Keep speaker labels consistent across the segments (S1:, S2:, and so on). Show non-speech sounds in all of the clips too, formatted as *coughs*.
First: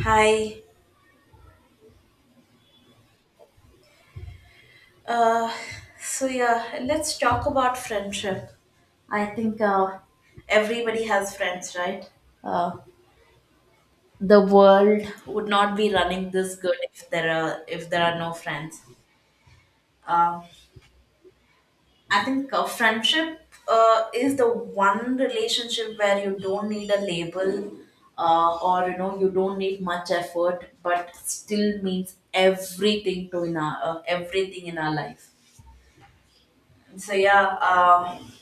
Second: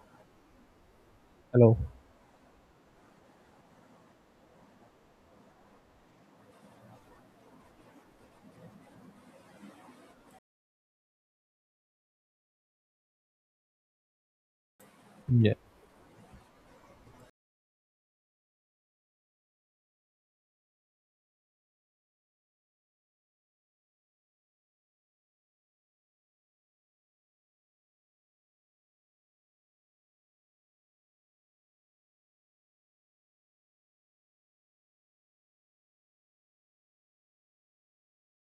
S1: Hi.
S2: Hello.
S1: Uh, so yeah, let's talk about friendship. I think everybody has friends, right? Uh, the world would
S2: Yeah.
S1: not be running this good if there are no friends. Um, I think friendship is the one relationship where you don't need a label, or you don't need much effort, but still means everything to in our everything in our life. So yeah. Um,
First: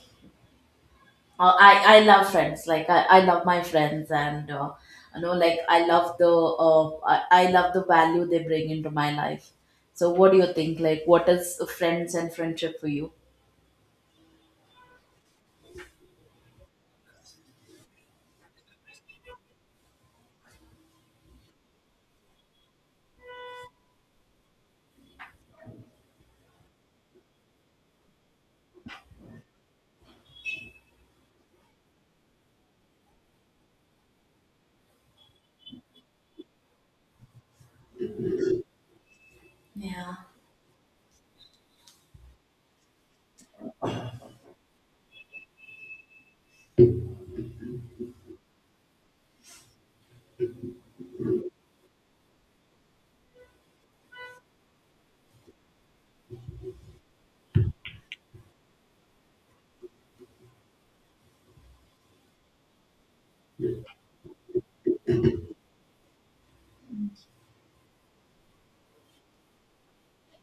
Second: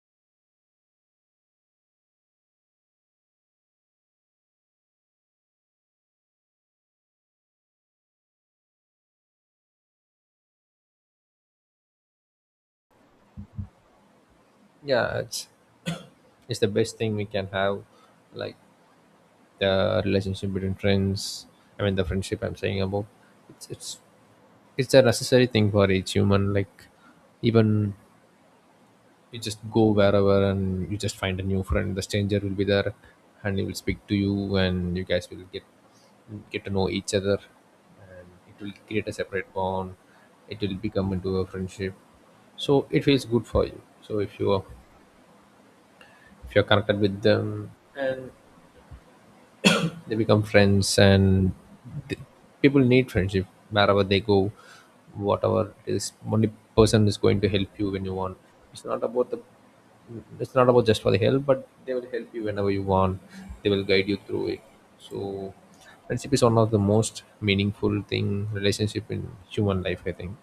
S1: uh, I I love friends. Like I love my friends, and like I love the I love the value they bring into my life. So, what do you think? Like, what is friends and friendship for you?
S2: Yeah, it's the best thing we can have, like the relationship between friends. I mean, the friendship I'm saying about. It's it's it's a necessary thing for each human. Like even you just go wherever and you just find a new friend. The stranger will be there, and he will speak to you, and you guys will get to know each other, and it will create a separate bond.
S1: Yeah,
S2: It will become into a friendship, so it feels good for you. So if you're connected with them, they become friends, and th- people need friendship wherever they go, whatever it is. Only person is going to help you when you want. It's not about the. It's not about just for the help, but they will help you whenever you want. They will guide you through it. So, friendship is one of the most meaningful thing relationship in human life, I think.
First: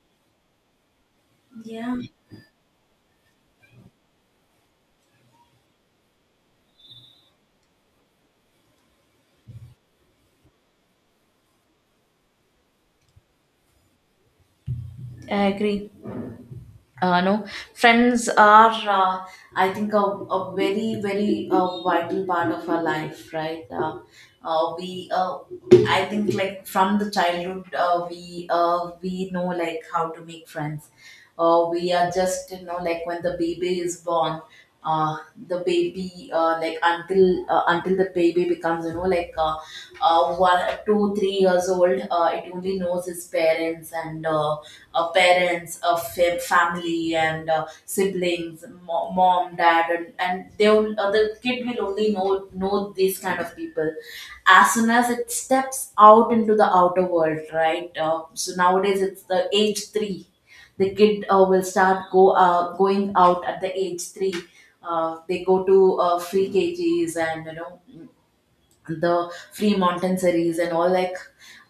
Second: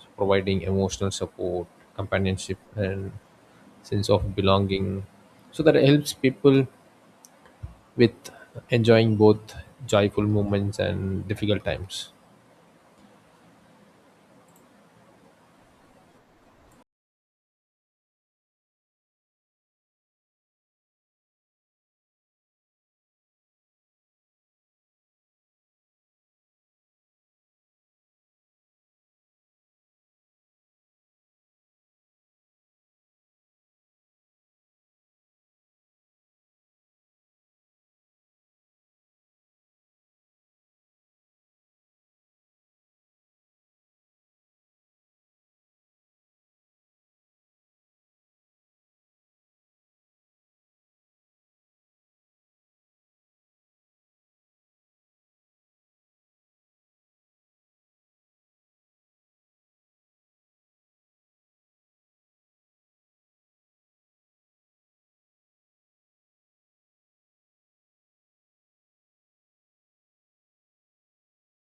S2: So providing emotional support,
S1: yeah,
S2: companionship, and sense of belonging. So that helps people with enjoying both joyful moments and difficult times.
S1: I agree. No, friends are, I think, a very, very, vital part of our life, right? Uh, we, uh, I think, like from the childhood, we know like how to make friends. We are just like when the baby is born, uh, the baby until the baby becomes one, two, three years old. It only knows its parents and parents, family and siblings, mom, dad, and they will, the kid will only know these kind of people as soon as it steps out into the outer world, right? So nowadays it's the age three, the kid will start go going out at the age three. They go to free KGs and you know the free Montenseries and all. Like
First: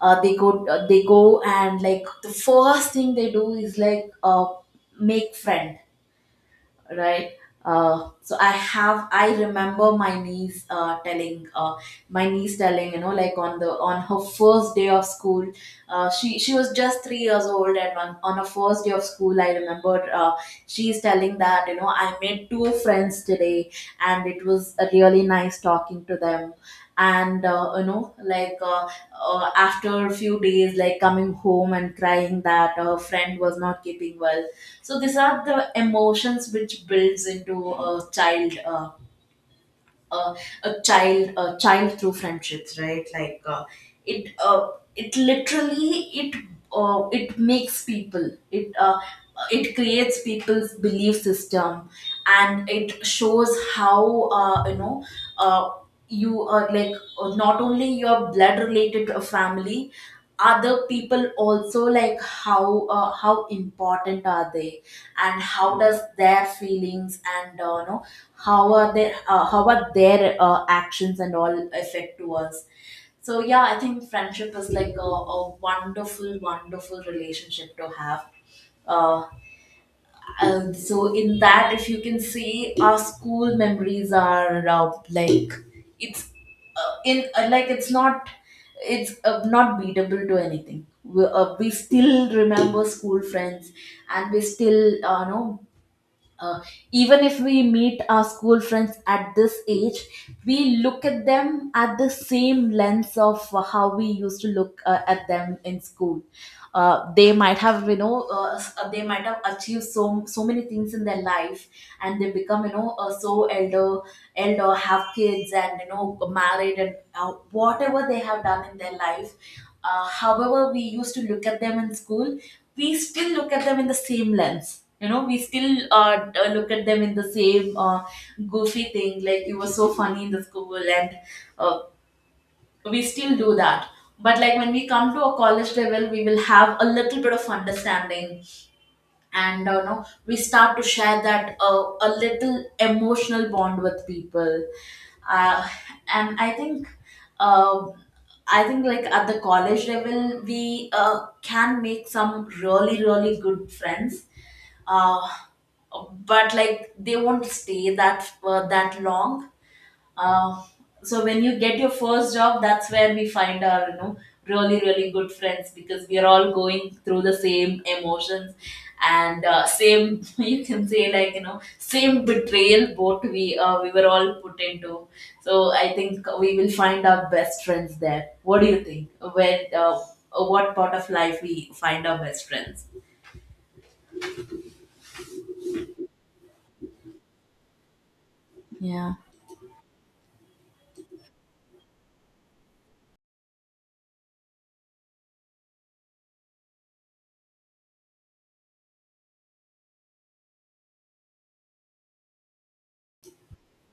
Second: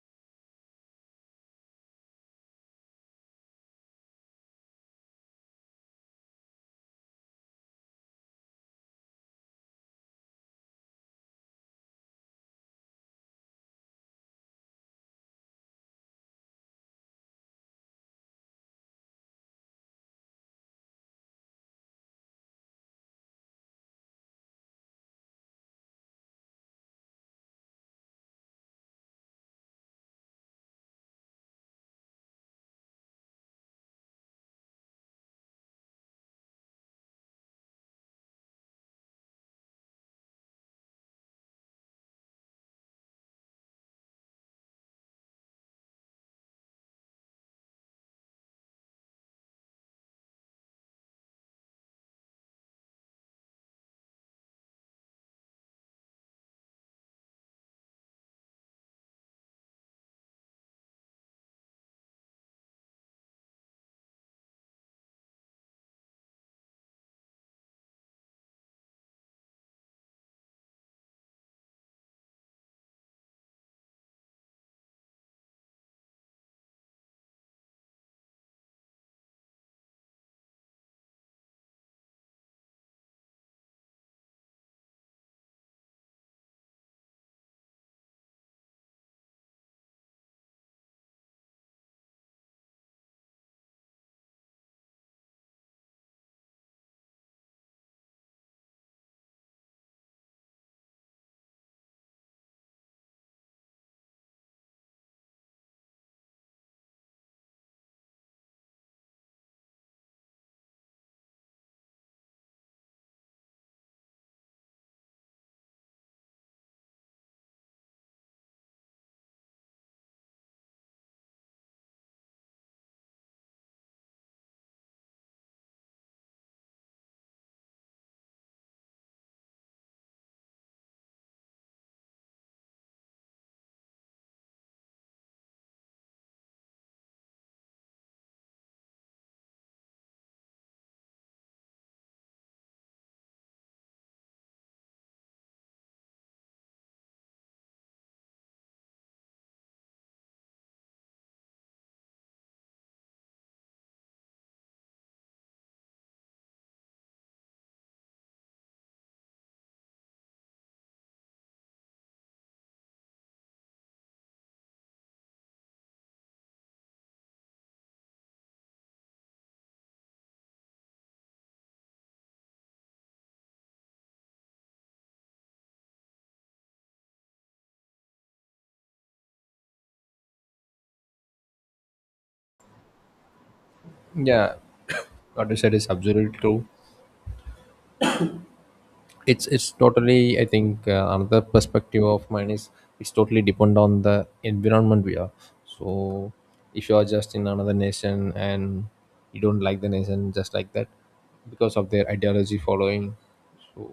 S1: they go and like the first thing they do is like make friend, right? So I remember my niece telling my niece telling, like on the on her first day of school, she was just 3 years old, and on her first day of school I remember she's telling that I made two friends today, and it was really nice talking to them. And after a few days, like coming home and crying that a friend was not keeping well. So these are the emotions which builds into a child, uh, a child through friendships, right? It uh, it literally it it makes people, it creates people's belief system, and it shows how, uh, you are like not only your blood related family, other people also. Like how important are they, and how does their feelings and no how are their actions and all affect to us. So yeah, I think friendship is like a wonderful relationship to have. uh. So in that, if you can say, our school memories are, like it's in like it's not, it's not beatable to anything. We still remember school friends, and we still know, uh, even if we meet our school friends at this age, we look at them at the same lens of how we used to look at them in school. They might have, you know, they might have achieved so many things in their life, and they become, you know, so elder, elder, have kids, and you know, married, and whatever they have done in their life. However we used to look at them in school, we still look at them in the same lens. You know, we still look at them in the same goofy thing, like you were so funny in the school, and uh, we still do that. But like when we come to a college level, we will have a little bit of understanding, and know we start to share that a little emotional bond with people. Uh, and I think uh, I think like at the college level, we can make some really, really good friends. Uh, but like they won't stay that that long. uh, so when you get your first job, that's where we find our, you know, really really good friends, because we are all going through the same emotions, and same *laughs* you can say, like, you know, same betrayal both we were all put into. So I think we will find our best friends there. What do you think? Where What part of life we find our best friends?
S2: Yeah, what you said is absolutely true.
S1: Yeah.
S2: It's totally. I think, another perspective of mine is it's totally depend on the environment we are. So if you are just in another nation and you don't like the nation just like that because of their ideology following, so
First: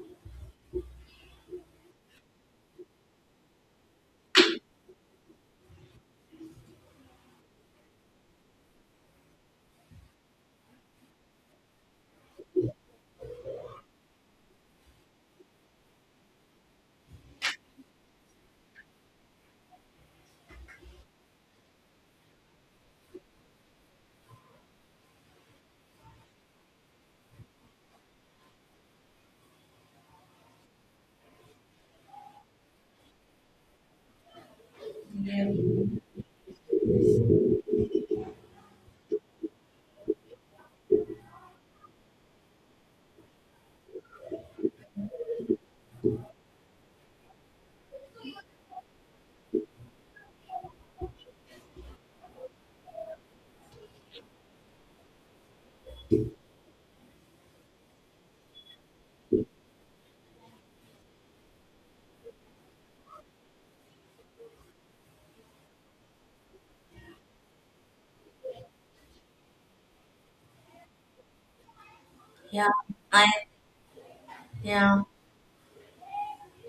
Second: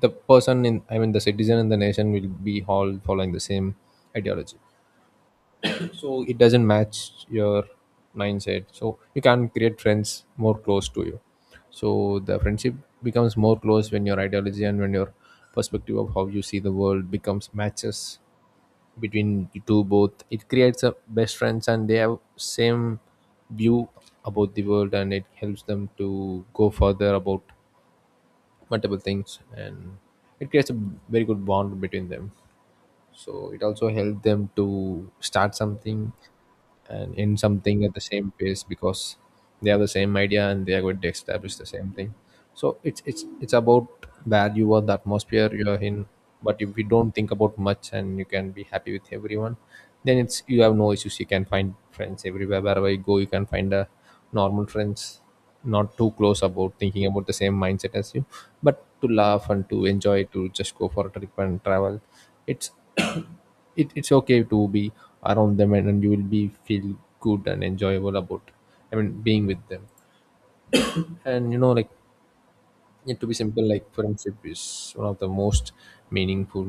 S2: the person in I mean the citizen in the nation will be all following the same ideology. So it doesn't match your mindset, so you can create friends more close to you. So the friendship becomes more close when your ideology and when your perspective of how you see the world becomes matches between the two. Both, it creates a best friends, and they have same view about the world, and it helps them to go further about multiple things, and it creates a very good bond between them. So it also helps them to
S1: Yeah.
S2: start something, and in something at the same pace, because they have the same idea and they are going to establish the same thing. So it's about value or the atmosphere you're in. But if you don't think about much, and you can be happy with everyone, then it's you have no issues. You can find friends everywhere wherever you go. You can find a normal friends, not too close about thinking about the same mindset as you, but to laugh and to enjoy, to just go for a trip and travel. It's it, it's okay to be around them, and you will be feel good and enjoyable about, I mean, being with them. And you know like
S1: Yeah,
S2: it to
S1: I.
S2: be simple, like friendship is
S1: Yeah,
S2: one of the most meaningful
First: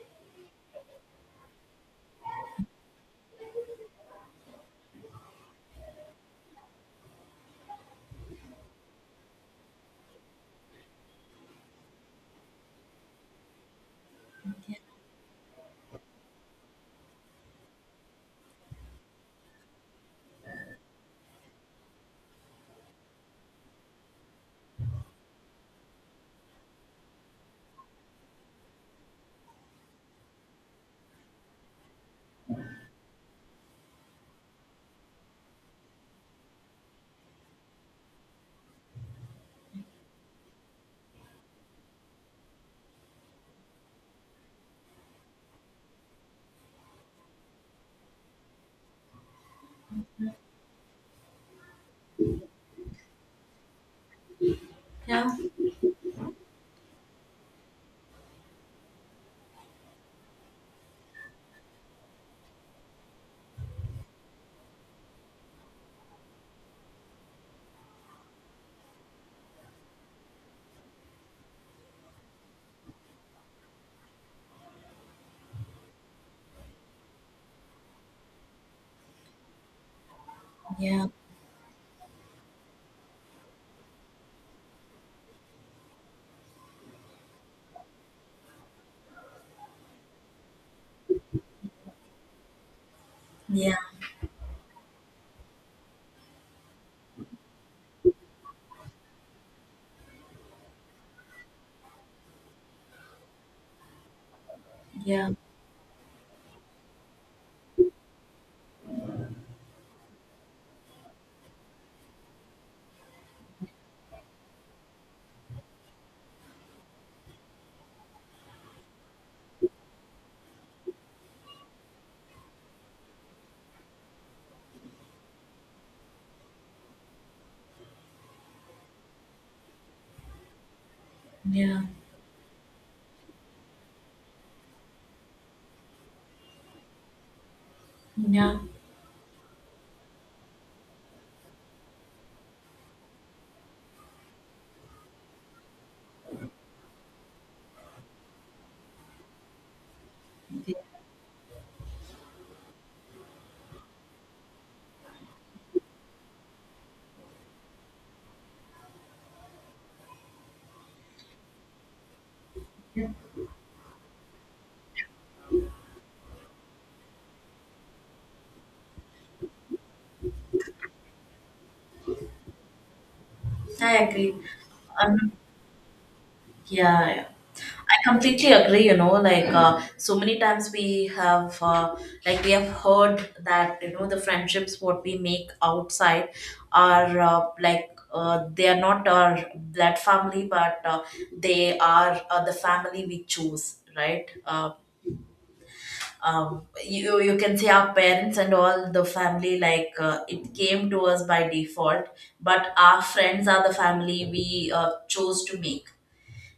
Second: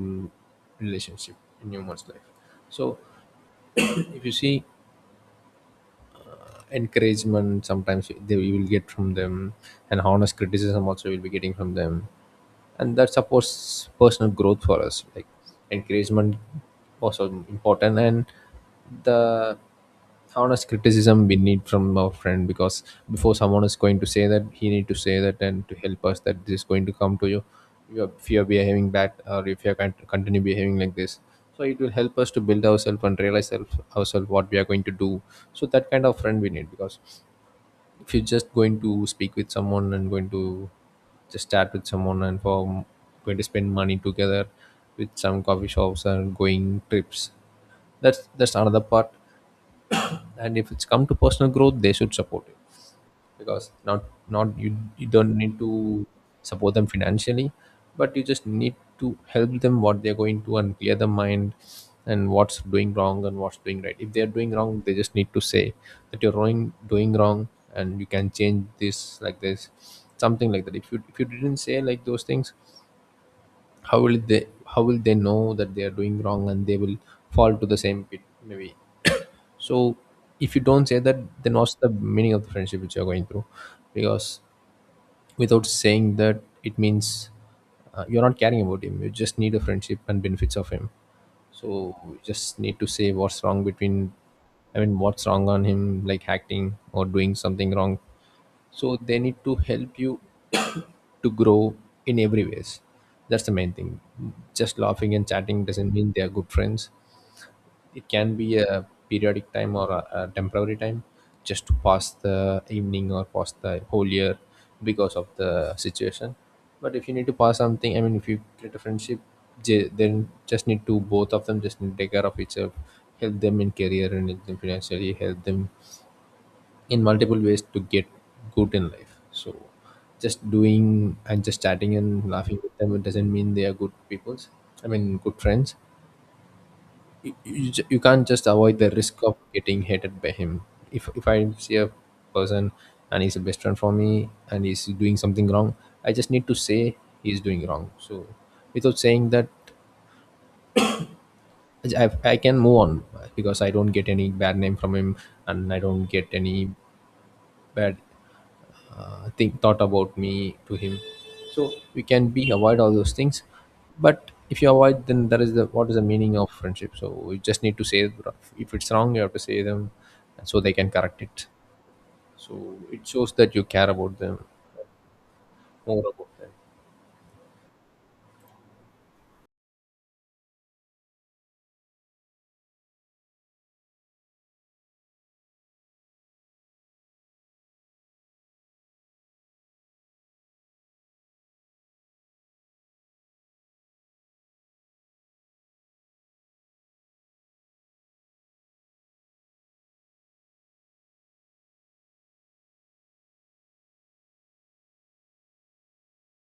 S2: relationship in human's life. So *clears throat* if you see encouragement, sometimes they you will get from them, and honest criticism also will be getting from them, and that supports personal growth for us, like encouragement also important. And the honest criticism we need from our friend, because before someone is going to say that, he need to say that and to help us that this is going to come to you. If you are behaving bad or if you are going to continue behaving like this, so it will help us to build ourselves and realize ourselves what we are going to do. So that kind of friend we need, because if you're just going to speak with someone and going to just chat with someone, and for going to spend money together with some coffee shops and going trips, that's another part. And if it's come to personal growth, they should support it, because not you don't
S1: yeah,
S2: need to support them financially, but you just need to help them what they're going to, and clear the mind, and what's doing wrong and what's doing right. If they're doing wrong, they just need to say that you're doing wrong, and you can change this like this, something like that. If you didn't say like those things, how will they how will they know that they are doing wrong, and they will fall to the same pit maybe. So if you don't say
S1: yeah,
S2: that, then what's the meaning of the friendship which you're going through? Because without saying that, it means, you're not caring about him. You just need a friendship and benefits of him, so we just need to say what's wrong
S1: yeah,
S2: between, I mean, what's wrong on him, like acting or doing something wrong. So they need to help you *coughs* to grow in every ways. That's the main thing. Just laughing and
S1: yeah,
S2: chatting doesn't mean they are good friends. It can be a periodic time or a temporary time, just to pass the evening or pass the whole year, because of the situation. But if you need to pass something, I mean, if you create a friendship, then just need to, both of them just need to take care of each other, help them in career and help them financially, help them in multiple ways to get good in life. So just doing and just
S1: yeah,
S2: chatting and laughing with them, it doesn't mean they are good peoples. I mean, good friends, you can't just
S1: yeah.
S2: avoid the risk of getting hated by him. If I see a person and he's a best friend for me and he's doing something wrong, I just need to say he's doing wrong. So without saying that,
S1: Yeah,
S2: I can move on, because I don't get any bad name from him, and I don't get any bad think thought about me to him. So we can be avoid all those things. But if you avoid, then that is the — what is the meaning of friendship? So we just need to say, if it's wrong, you have to say them, so they can correct it. So it shows that you care
S1: I
S2: about
S1: agree.
S2: them,
S1: Um,
S2: more about them.
S1: yeah, yeah. I completely agree. You know, like so many times we have, like we have heard that you know the friendships what we make outside are, they are not our blood family, but they are the family we choose, right? Um, you can say our parents and all the family like it came to us by default, but our friends are the family we chose to make.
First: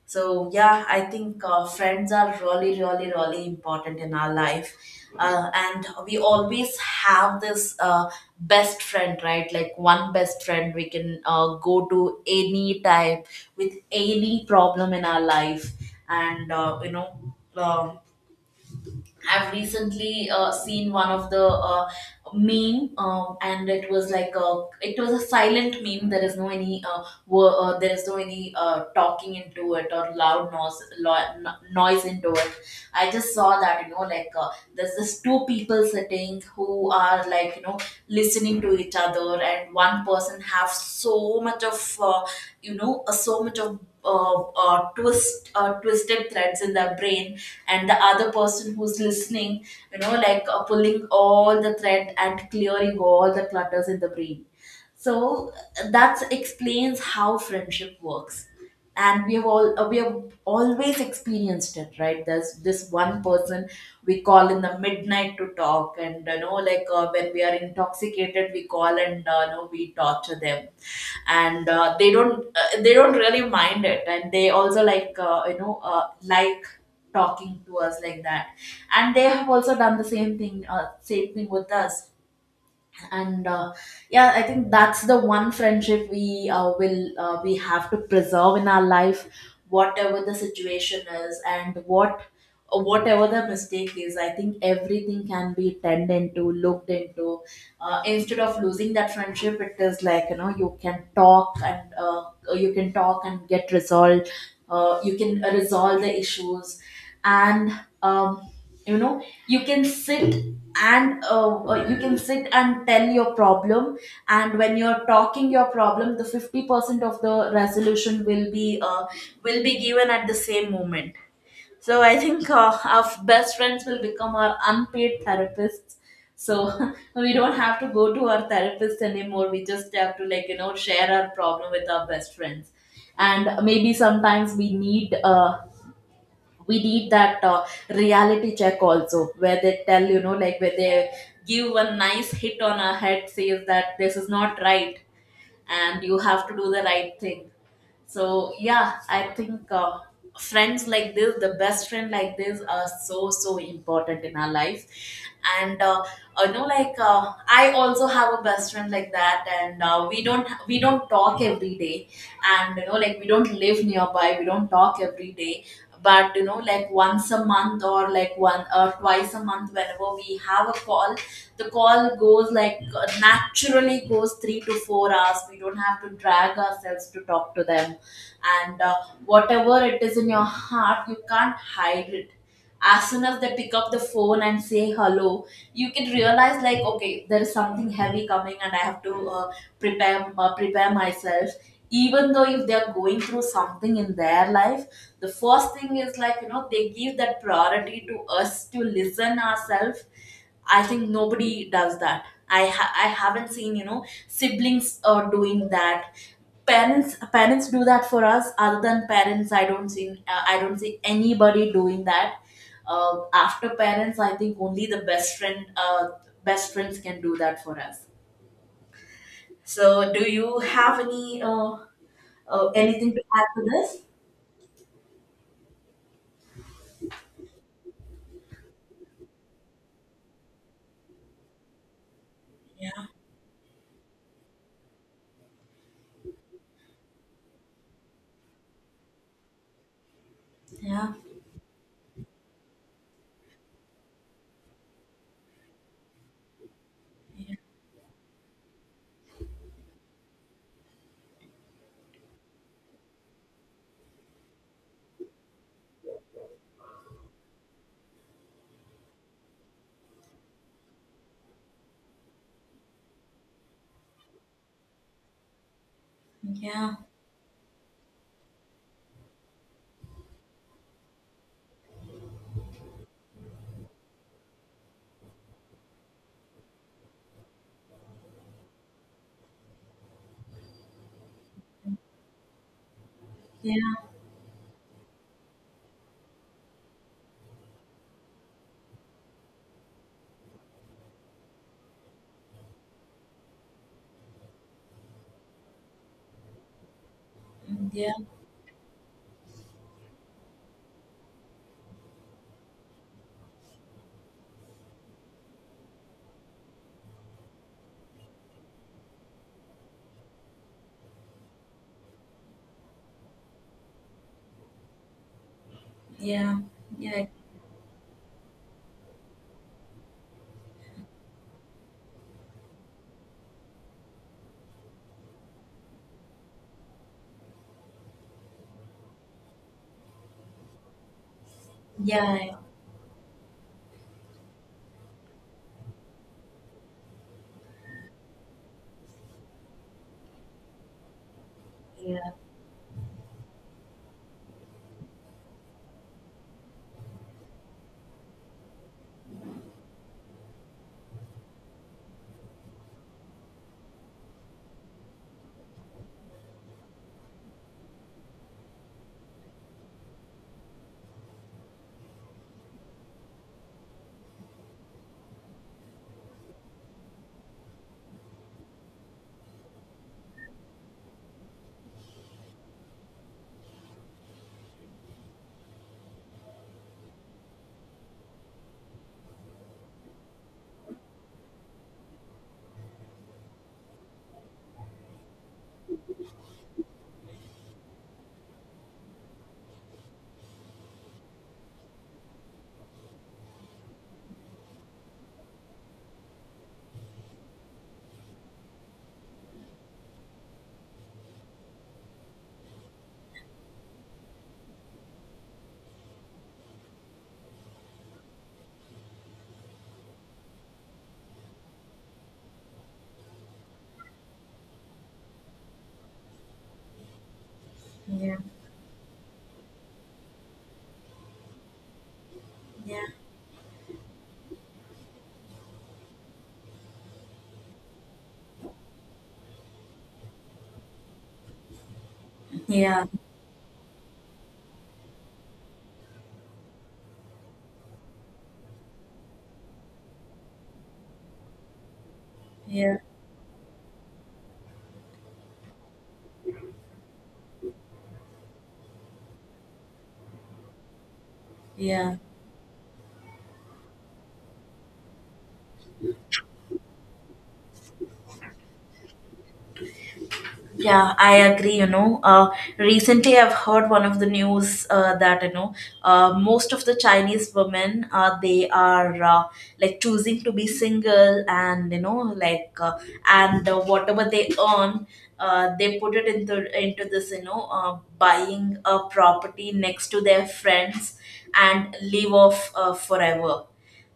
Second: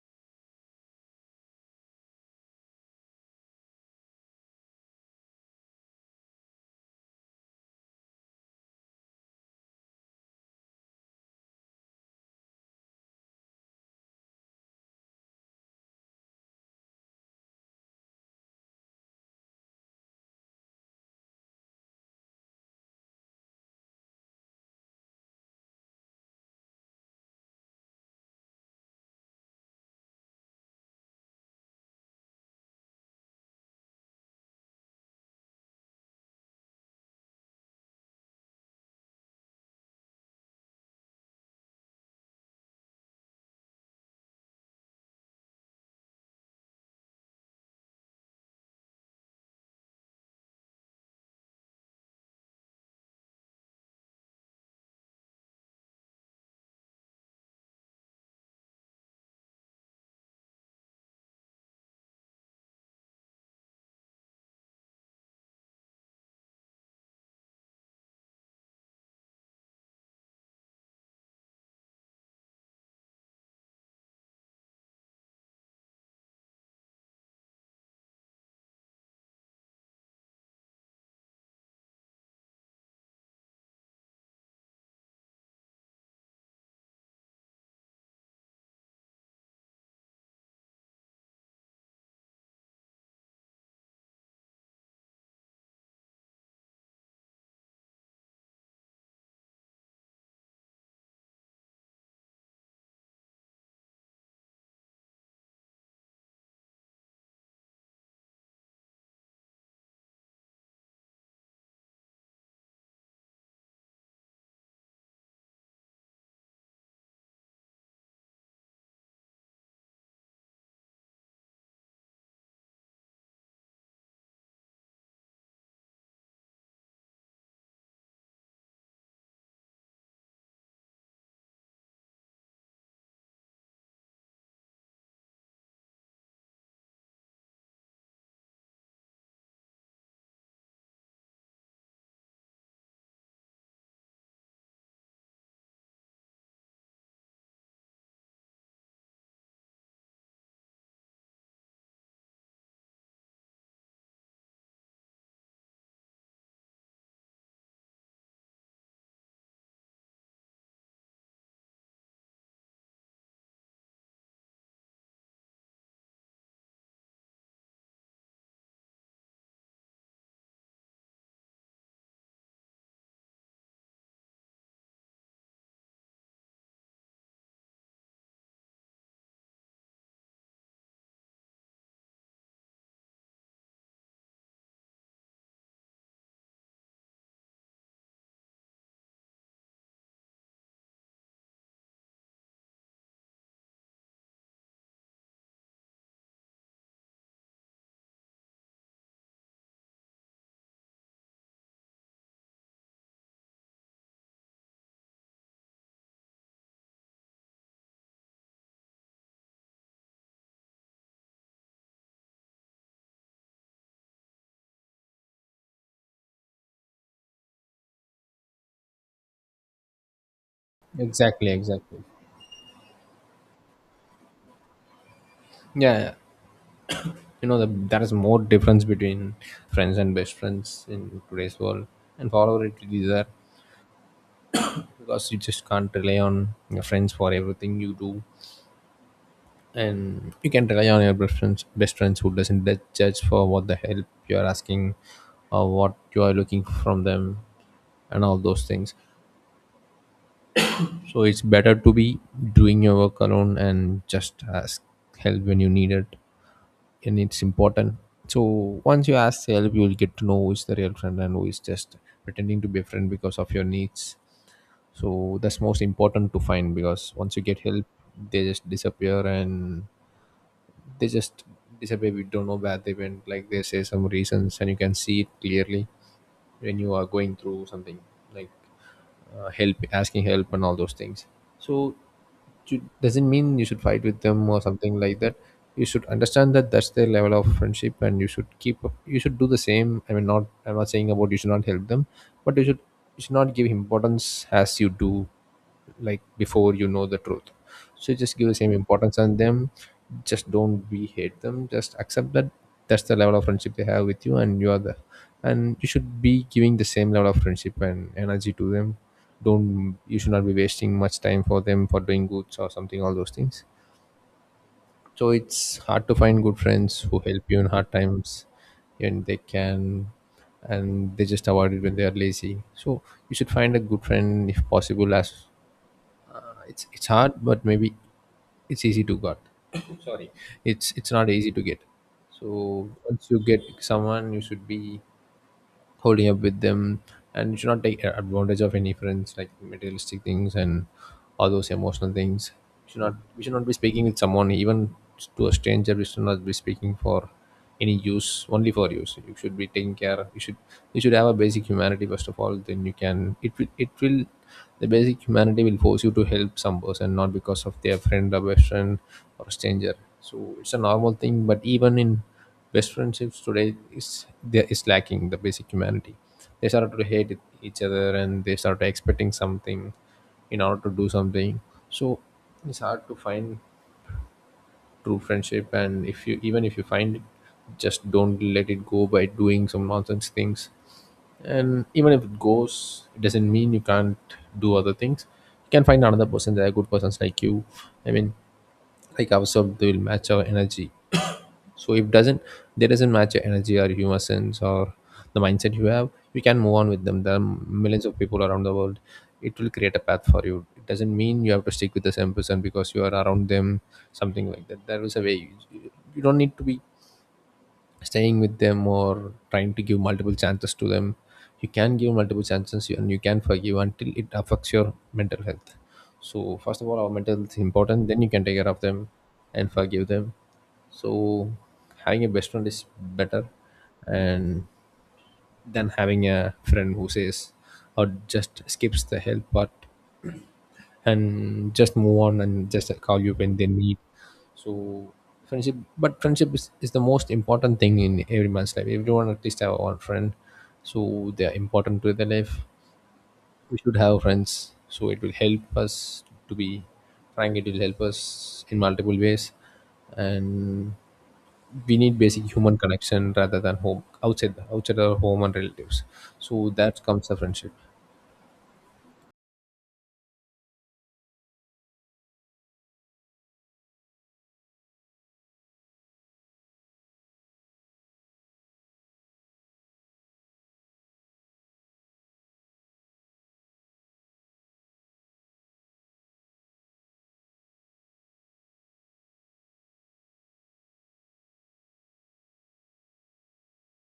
S1: So yeah, I think friends are really important in our life, and we always have this best friend, right? Like one best friend we can go to any time with any problem in our life. And um I've recently seen one of the meme, and it was like a it was a silent meme. There is no any there is no any talking into it or loud noise lo- no- noise into it. I just saw that, you know, like there's this two people sitting who are like, you know, listening to each other, and one person have so much of, so much of. Twisted threads in their brain, and the other person who's listening, you know, like pulling all the thread and clearing all the clutters in the brain. So that explains how friendship works. And we have all we have always experienced it, right? There's this one person we call in the midnight to talk, and you know, like when we are intoxicated, we call and we torture them, and they don't really mind it, and they also like like talking to us like that, and they have also done the same thing with us. And yeah, I think that's the one friendship we will we have to preserve in our life, whatever the situation is, and what whatever the mistake is, I think everything can be turned into looked into. Instead of losing that friendship, it is like, you know, you can talk and get resolved. You can resolve the issues. And um you know, you can sit and you can sit and tell your problem. And when you're talking your problem, the 50% of the resolution will be given at the same moment. So I think our best friends will become our unpaid therapists. So *laughs* we don't have to go to our therapist anymore. We just have to, like, you know, share our problem with our best friends. And maybe sometimes we need that reality check also, where they tell, you know, like where they give a nice hit on our head, says that this is not right, and you have to do the right thing. So yeah, I think friends like this, the best friend like this, are so important in our life. And I also have a best friend like that, and we don't talk every day. And you know, like we don't live nearby, we don't talk every day. But you know, like once a month or like one or twice a month, whenever we have a call, the call goes like naturally goes 3 to 4 hours. We don't have to drag ourselves to talk to them. And whatever it is in your heart, you can't hide it. As soon as they pick up the phone and say hello, you can realize, like, okay, there is something heavy coming, and I have to prepare myself. Even though if they are going through something in their life, the first thing is, like, you know, they give that priority to us to listen ourselves. I think nobody does that. I haven't seen, you know, siblings doing that. Parents do that for us. Other than parents, I don't see anybody doing that. After parents, I think only the best friend best friends can do that for us. So, do you have any
S2: Exactly, exactly.
S1: anything to add to this?
S2: Yeah, yeah. There is more difference between friends and best friends in today's world, and for our it
S1: Yeah,
S2: is there. Because you just can't rely on your friends for everything you do, and you can rely on your
S1: yeah,
S2: best friends who doesn't let judge for what the help you are asking or what you are looking from them
S1: yeah,
S2: and all those things. So it's better to be doing your work alone and just ask help when you need it, and it's important. So once you ask help, you'll get to know who is the real friend and who is just pretending to be a friend because of your needs. So that's most important to find,
S1: yeah,
S2: because once you get help, they just disappear. And they just disappear, we don't know where they went, like they say some reasons. And you can see it clearly when you are going through something like, help, asking help and all those things. So it doesn't mean you should fight
S1: yeah,
S2: with them or something like that. You should understand that that's their level of friendship. And you should do the same. I mean, not I'm not saying about you should not help them, but you should not give importance as you do, like before you know the truth. So
S1: yeah,
S2: just give the same importance on them, just don't be hate them, just accept that that's the level of friendship they have with you. And you should be giving the same level of friendship and energy to them. Don't You should not be wasting much time for them for doing goods or something, all those things. So it's hard to find good
S1: yeah,
S2: friends who
S1: yeah,
S2: help you in hard times. and they can and they just avoid it when they are lazy. So you should find a good friend if possible, as it's hard, but maybe it's easy to get. *coughs* sorry, it's not easy to get. So
S1: yeah,
S2: once you get someone, you should be holding up with them, and you should not take advantage of any friends, like materialistic things and all those emotional
S1: yeah.
S2: things. You should not We should not be speaking with someone, even to a stranger. We should not be speaking for any use. Only for use you should be taking care. You should have a basic humanity first of all. Then you can it will it will — the basic humanity will force you to help some person, not because of their friend or best friend or stranger. So it's a normal thing, but even in best friendships today, is there is lacking the basic humanity. They start to hate each other, and they start expecting something in order to do something. So it's hard to find true friendship, and if you even if you find it, just don't let it go by doing some nonsense things. And even if it goes, it doesn't mean you can't do other things. You can find another person. There are good persons like you, i mean like ourselves. They will match our energy. *coughs* So if doesn't, they doesn't match your energy or humor sense or the mindset you have, you can move on with them. There are millions of people around the world. It will create a path for you. It doesn't mean you have to stick with the same person because you are around them, something like that. There is a way. You don't need to be staying with them or trying to give multiple chances to them. You can give multiple chances and you can forgive until it affects your mental health. So first of all, our mental health is important, then you
S1: Yeah.
S2: can take care of them and forgive them. So having a best friend is
S1: Yeah,
S2: better and than having a friend who says or just skips the help part and just move on and just
S1: yeah,
S2: call you when they need. So friendship, but friendship is the most important thing in everyone's life. Everyone at least have one friend, so they are important to their life.
S1: yeah,
S2: We should have friends so it will help us to be frank. It will help us in multiple ways. And we
S1: yeah.
S2: need basic human connection rather than home, outside our home and relatives. So that comes the friendship.
S1: Yeah, I agree. You know, recently I've heard one of the news that you know most of the Chinese women they are like choosing to be single and you know like and whatever they earn they put it into this buying a property next to their friends and live off forever.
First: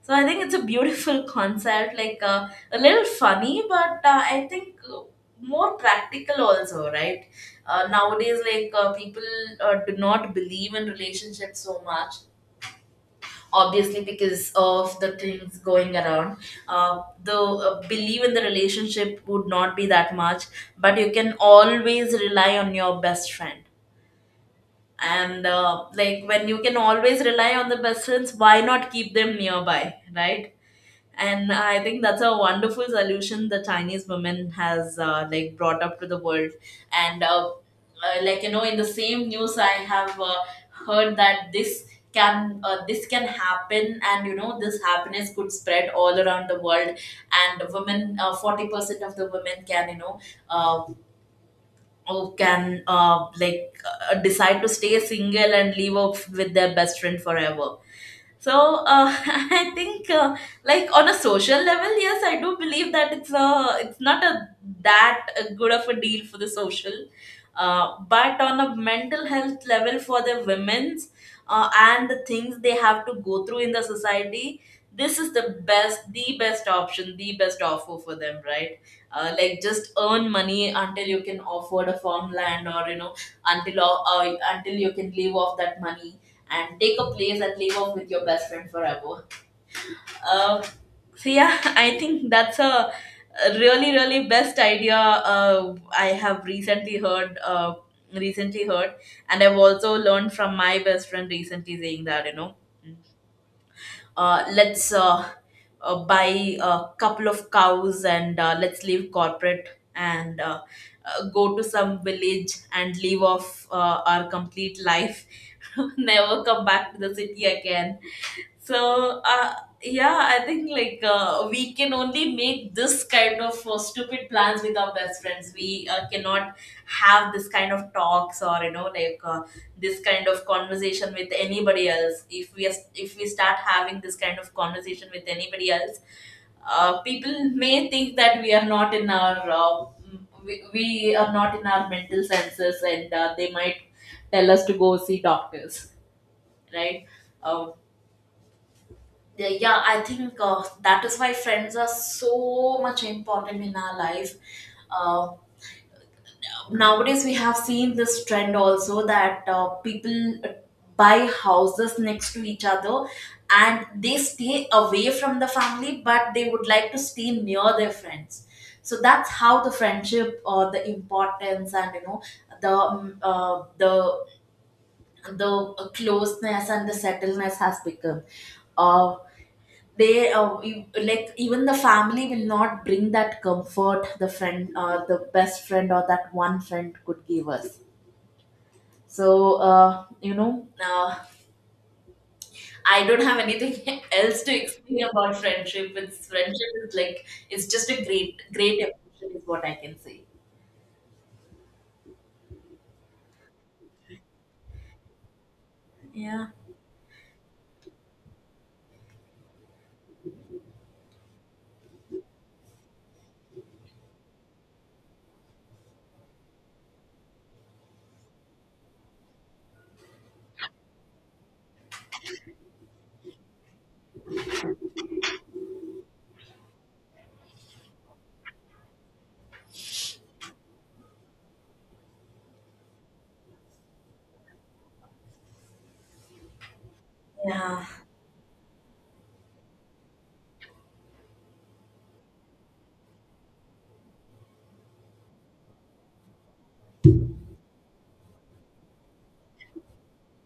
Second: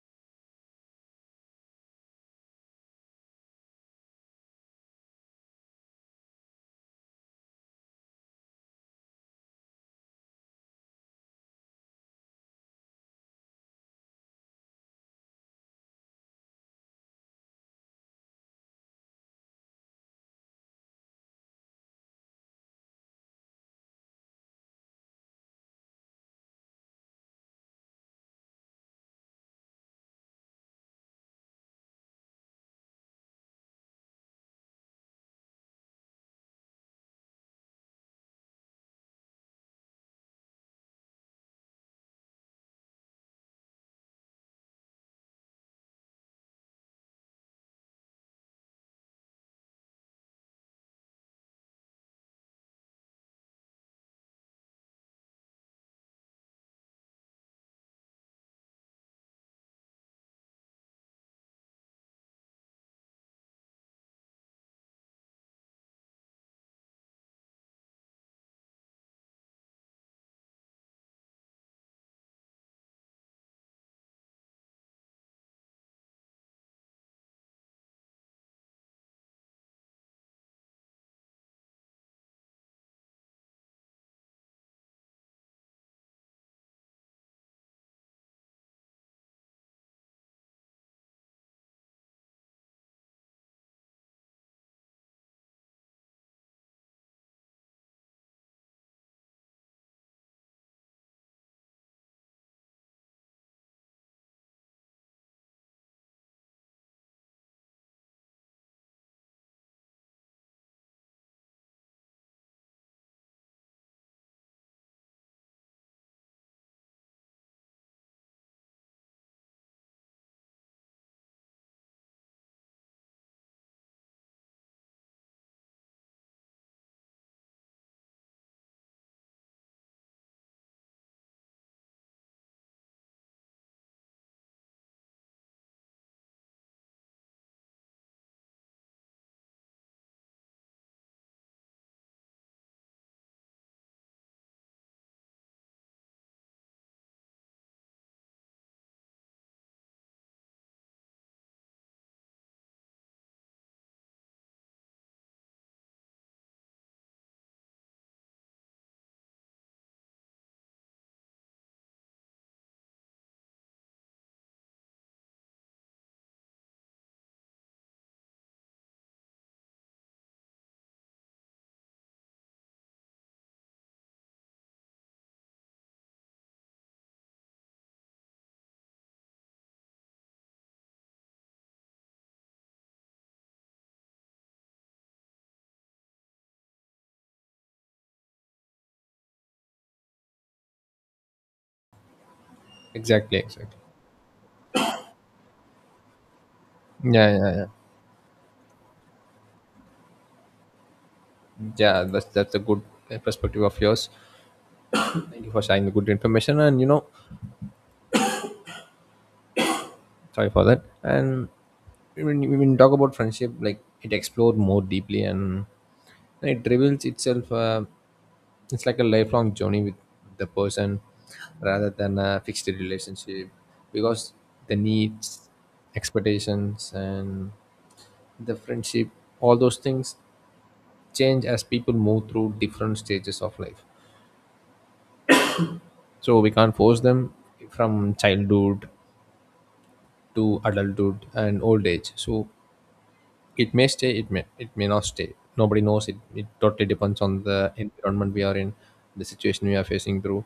S1: So I think it's a beautiful *laughs* concept, like a little funny, but I think more practical also, right? Nowadays, like people do not believe in relationships so much, obviously because of the things going around. The belief in the relationship would not be that much, but you can always rely on your best friend. And like when you can always rely on the best friends, why not keep them nearby, right? And I think that's a wonderful solution the Chinese women has like brought up to the world. And like you know, in the same news, I have heard that this can happen, and you know this happiness could spread all around the world, and women 40% of the women can you know uh, who can like decide to stay single and live off with their best friend forever. So *laughs* I think, like on a social level, yes, I do believe that it's a it's not a that a good of a deal for the social, but on a mental health level for the women's and the things they have to go through in the society, this is the best option, the best offer for them, right? Like just earn money until you can afford a farmland, or you know, until you can live off that money and take a place and live off with your best friend forever. Um, so yeah, *laughs* I think that's a really really best idea I have recently heard. And I've also learned from my best friend recently saying that you know, let's buy a couple of cows, and let's leave corporate, and go to some village and live off our complete life, *laughs* never come back to the city again. So yeah, I think like we can only make this kind of stupid plans with our best friends. We cannot have this kind of talks or you know like this kind of conversation with anybody else. If we are, if we start having this kind of conversation with anybody else, people may think that we are not in our we are not in our mental senses, and they might tell us to go see doctors, right? Uh, yeah, yeah, I think that is why friends are so much important in our life. Uh, Nowadays, we have seen this trend also that people buy houses next to each other, and they stay away from the family, but they would like to stay near their friends. So that's how the friendship or the importance, and you know, the um, uh, the the closeness and the settledness has become. Uh, like even the family will not bring that comfort the friend the best friend or that one friend could give us. So I don't
S2: Exactly,
S1: have
S2: exactly.
S1: anything *laughs* else to explain about friendship it's Friendship is like
S2: Yeah, yeah, yeah.
S1: it's just a great great emotion is what I can say.
S2: Yeah, that's a good perspective of yours. Thank you for sharing the good
S1: Yeah.
S2: information, and you know, sorry for that. And when you talk about friendship, like it explored more deeply and it reveals itself, it's like a lifelong journey with the person rather than a fixed relationship, because the needs, expectations, and the friendship, all those things change as people move through different stages of life. So we can't force them
S1: Yeah,
S2: from childhood to adulthood and old age. So it may stay, it may, it may not stay, nobody knows it. It totally depends on the environment we are in, the situation we are facing through.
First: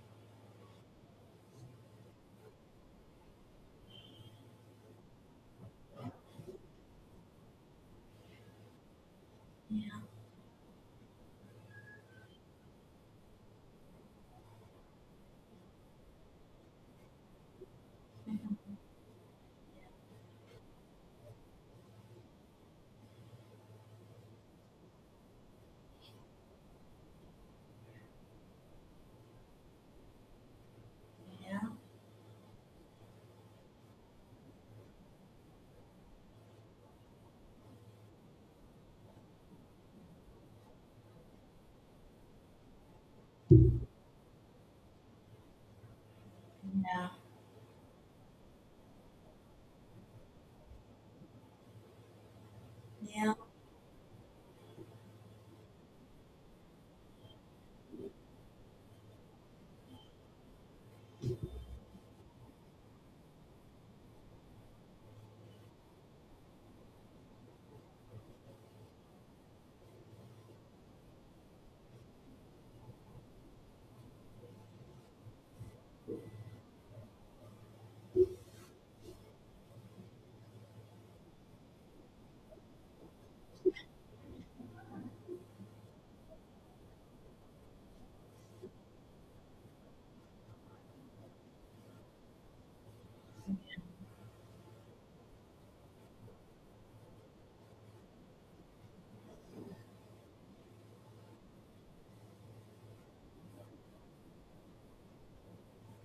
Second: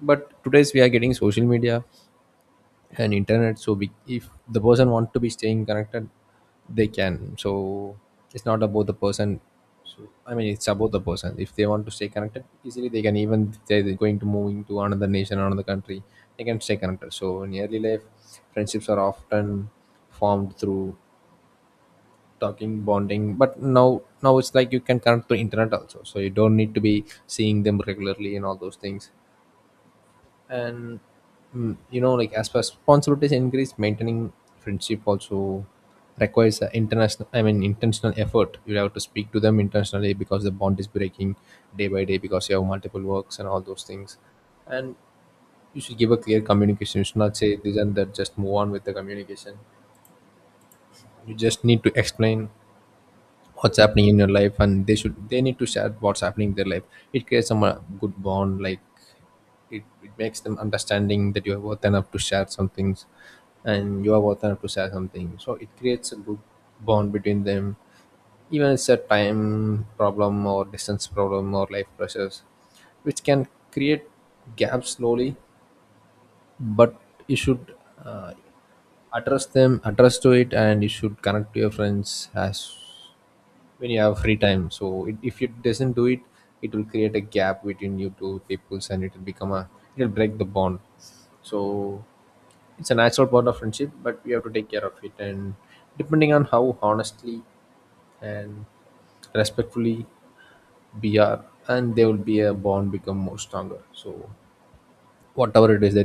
S2: But today's we are getting social media and internet, so if the person want to be staying connected, they can. So it's not about the person. So I mean, it's about the person. If they want to stay connected easily, they can, even if they're going to moving to another nation, another country, they can stay connected. So in early life, friendships are often formed through talking, bonding. But now, now it's like you can connect through internet also, so you don't need to be seeing them regularly and all those things. And you know, like as per responsibilities increase, maintaining friendship also requires a international, I mean, intentional effort. You have to speak to them intentionally because the bond is breaking day by day because you have multiple works and all those things. And you should give a clear communication. You
S1: yeah.
S2: should not say this and that, just move on with the communication. You just need to explain
S1: Yeah. Yeah.
S2: what's happening in your life, and they need to share what's happening in their life. It creates some good bond. Like it makes them understanding that you are worth enough to share some things, and you are worth enough to share something. So it creates a good bond between them. Even it's a time problem or distance problem or life pressures, which can create gaps slowly. But you should uh, address them, address to it, and you should connect to your friends as when you have free time. So if it doesn't do it, it will create a gap between you two peoples, and it will become a, it will break the bond. So it's a natural part of friendship, but we have to take care of it. And depending on how honestly and respectfully we are, and there will be a bond become more stronger. So whatever it is, the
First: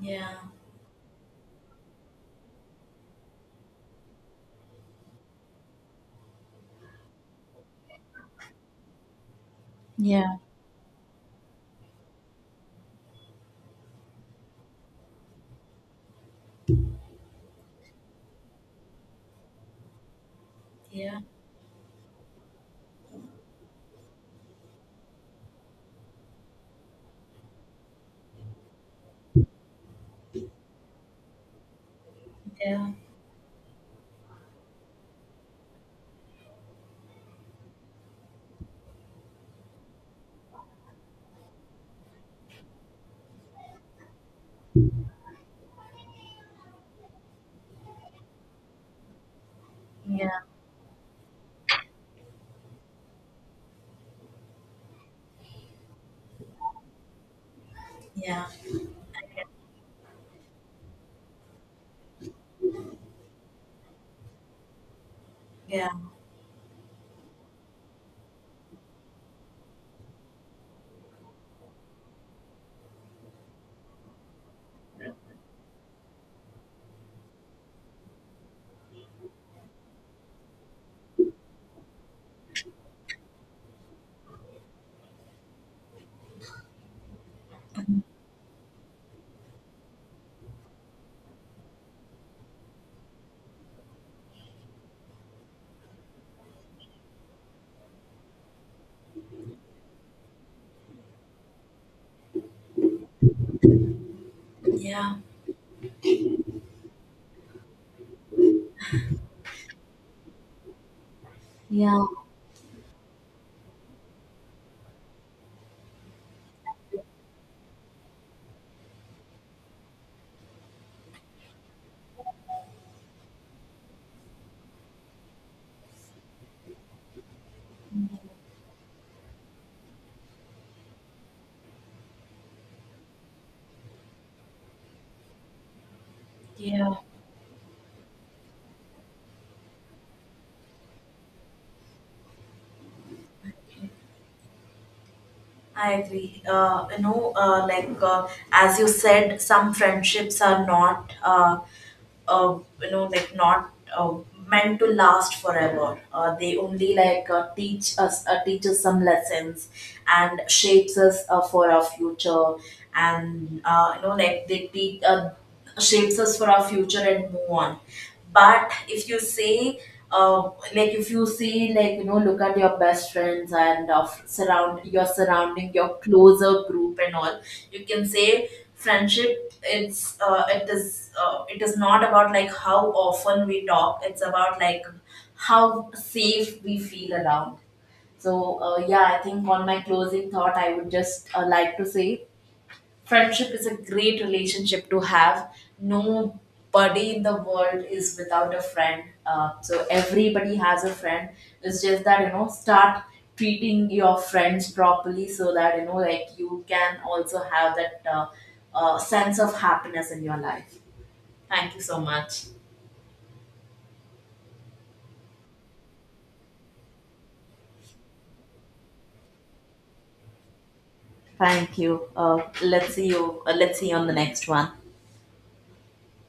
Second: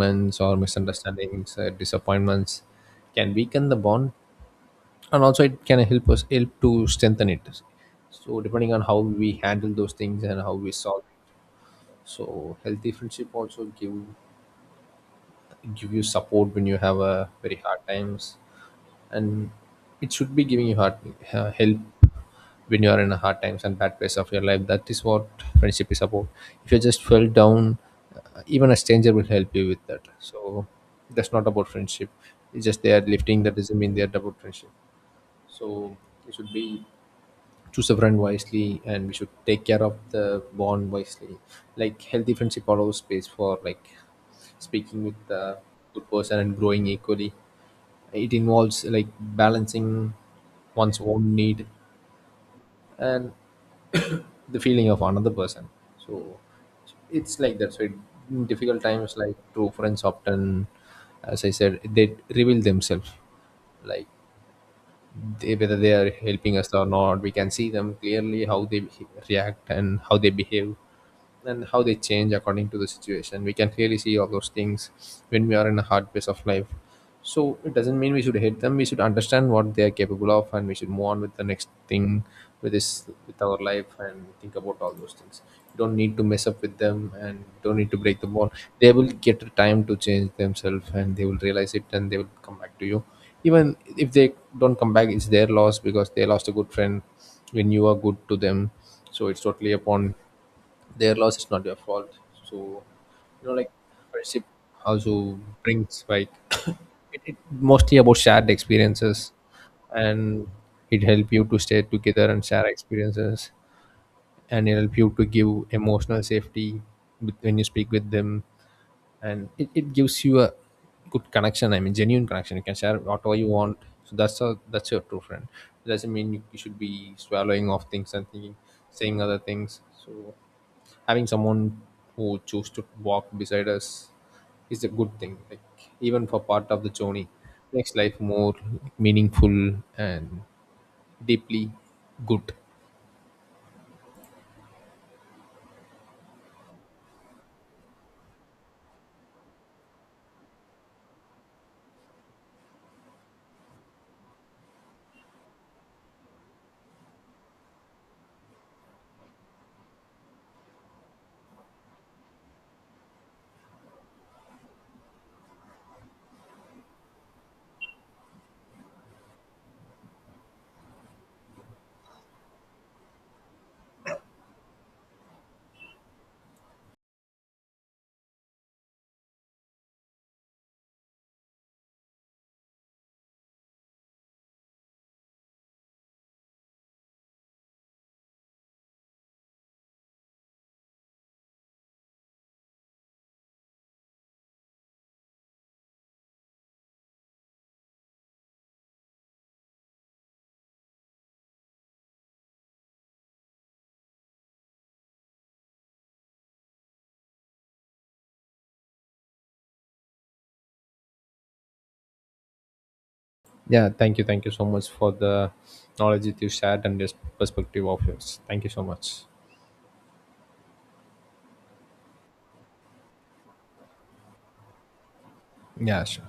S1: Yeah.
S2: or misunderstandings, disappointments can weaken the bond, and also it can help us, help to strengthen it. So depending on how we handle those things
S1: Yeah,
S2: and how we solve it. So healthy friendship also give you support when you have a very hard times. And it should be giving you hard,
S1: yeah. Yeah.
S2: help when you are in a hard times and bad place of your life. That is what friendship is about. If you just fell down, even a stranger will help you with that. So that's not about friendship. It's just they are lifting, that doesn't mean they are about friendship. So it should be, choose a friend wisely, and we should take care of the bond wisely. Like healthy friendship allows space for, like, speaking with the good person and growing equally. It involves like balancing
S1: Yeah. Yeah,
S2: one's own need and the feeling of another person. So it's like that. So in
S1: yeah.
S2: difficult times, like true friends often, as I said, they reveal themselves. Like whether they are helping us or not, we can see them clearly how they react and how they behave, and how they change according to the situation. We can clearly see all those things when we are in a hard phase of life. So it doesn't mean we should hate them. We should understand what they are capable of, and we should move on with the next thing, with this, with our life, and think about all those things. You don't need to mess up with them, and don't need to break the bond. They will get the time to change themselves, and they will realize it, and they will come back to you. Even if they don't come back, it's their loss because they lost a good friend when you are good to them. So it's totally upon, their loss is not your fault. So, you know, like friendship
S1: Yeah.
S2: also brings like, it mostly about shared experiences, and it help you to stay
S1: Yeah.
S2: together and share experiences, and it help you to give emotional safety with, when you speak with them, and it gives you a good connection. I mean, genuine connection. You can share whatever you want. So that's your true friend. It doesn't mean you should be swallowing off things and thinking, saying other things. So having someone who choose to walk beside us is a good thing, like even for part of the
S1: yeah
S2: journey, makes life more meaningful and deeply good.
S1: I agree. You know, like as you said, some friendships are not, you know, like not uh, meant to last forever. They only like teach us some lessons, and shapes us for our future. And you know, like they shapes us for our future and move on. But if you say uh, like if you see, like you know, look at your best friends and surrounding your closer group and all, you can say friendship, it is not about like how often we talk, it's about like how safe we feel around. So yeah, I think on my closing thought, I would just like to say friendship is a great relationship to have. Nobody in the world is without a friend. So everybody has a friend. It's just that you know, start treating your friends properly so that you know, like you can also have that sense of happiness in your life. Thank you so much.
S2: Yeah, thank you, thank you so much for the knowledge that you shared and this perspective of yours. Thank you so much.
S1: Thank you. Let's see you. Let's see you on the next one.
S2: Yeah, sure.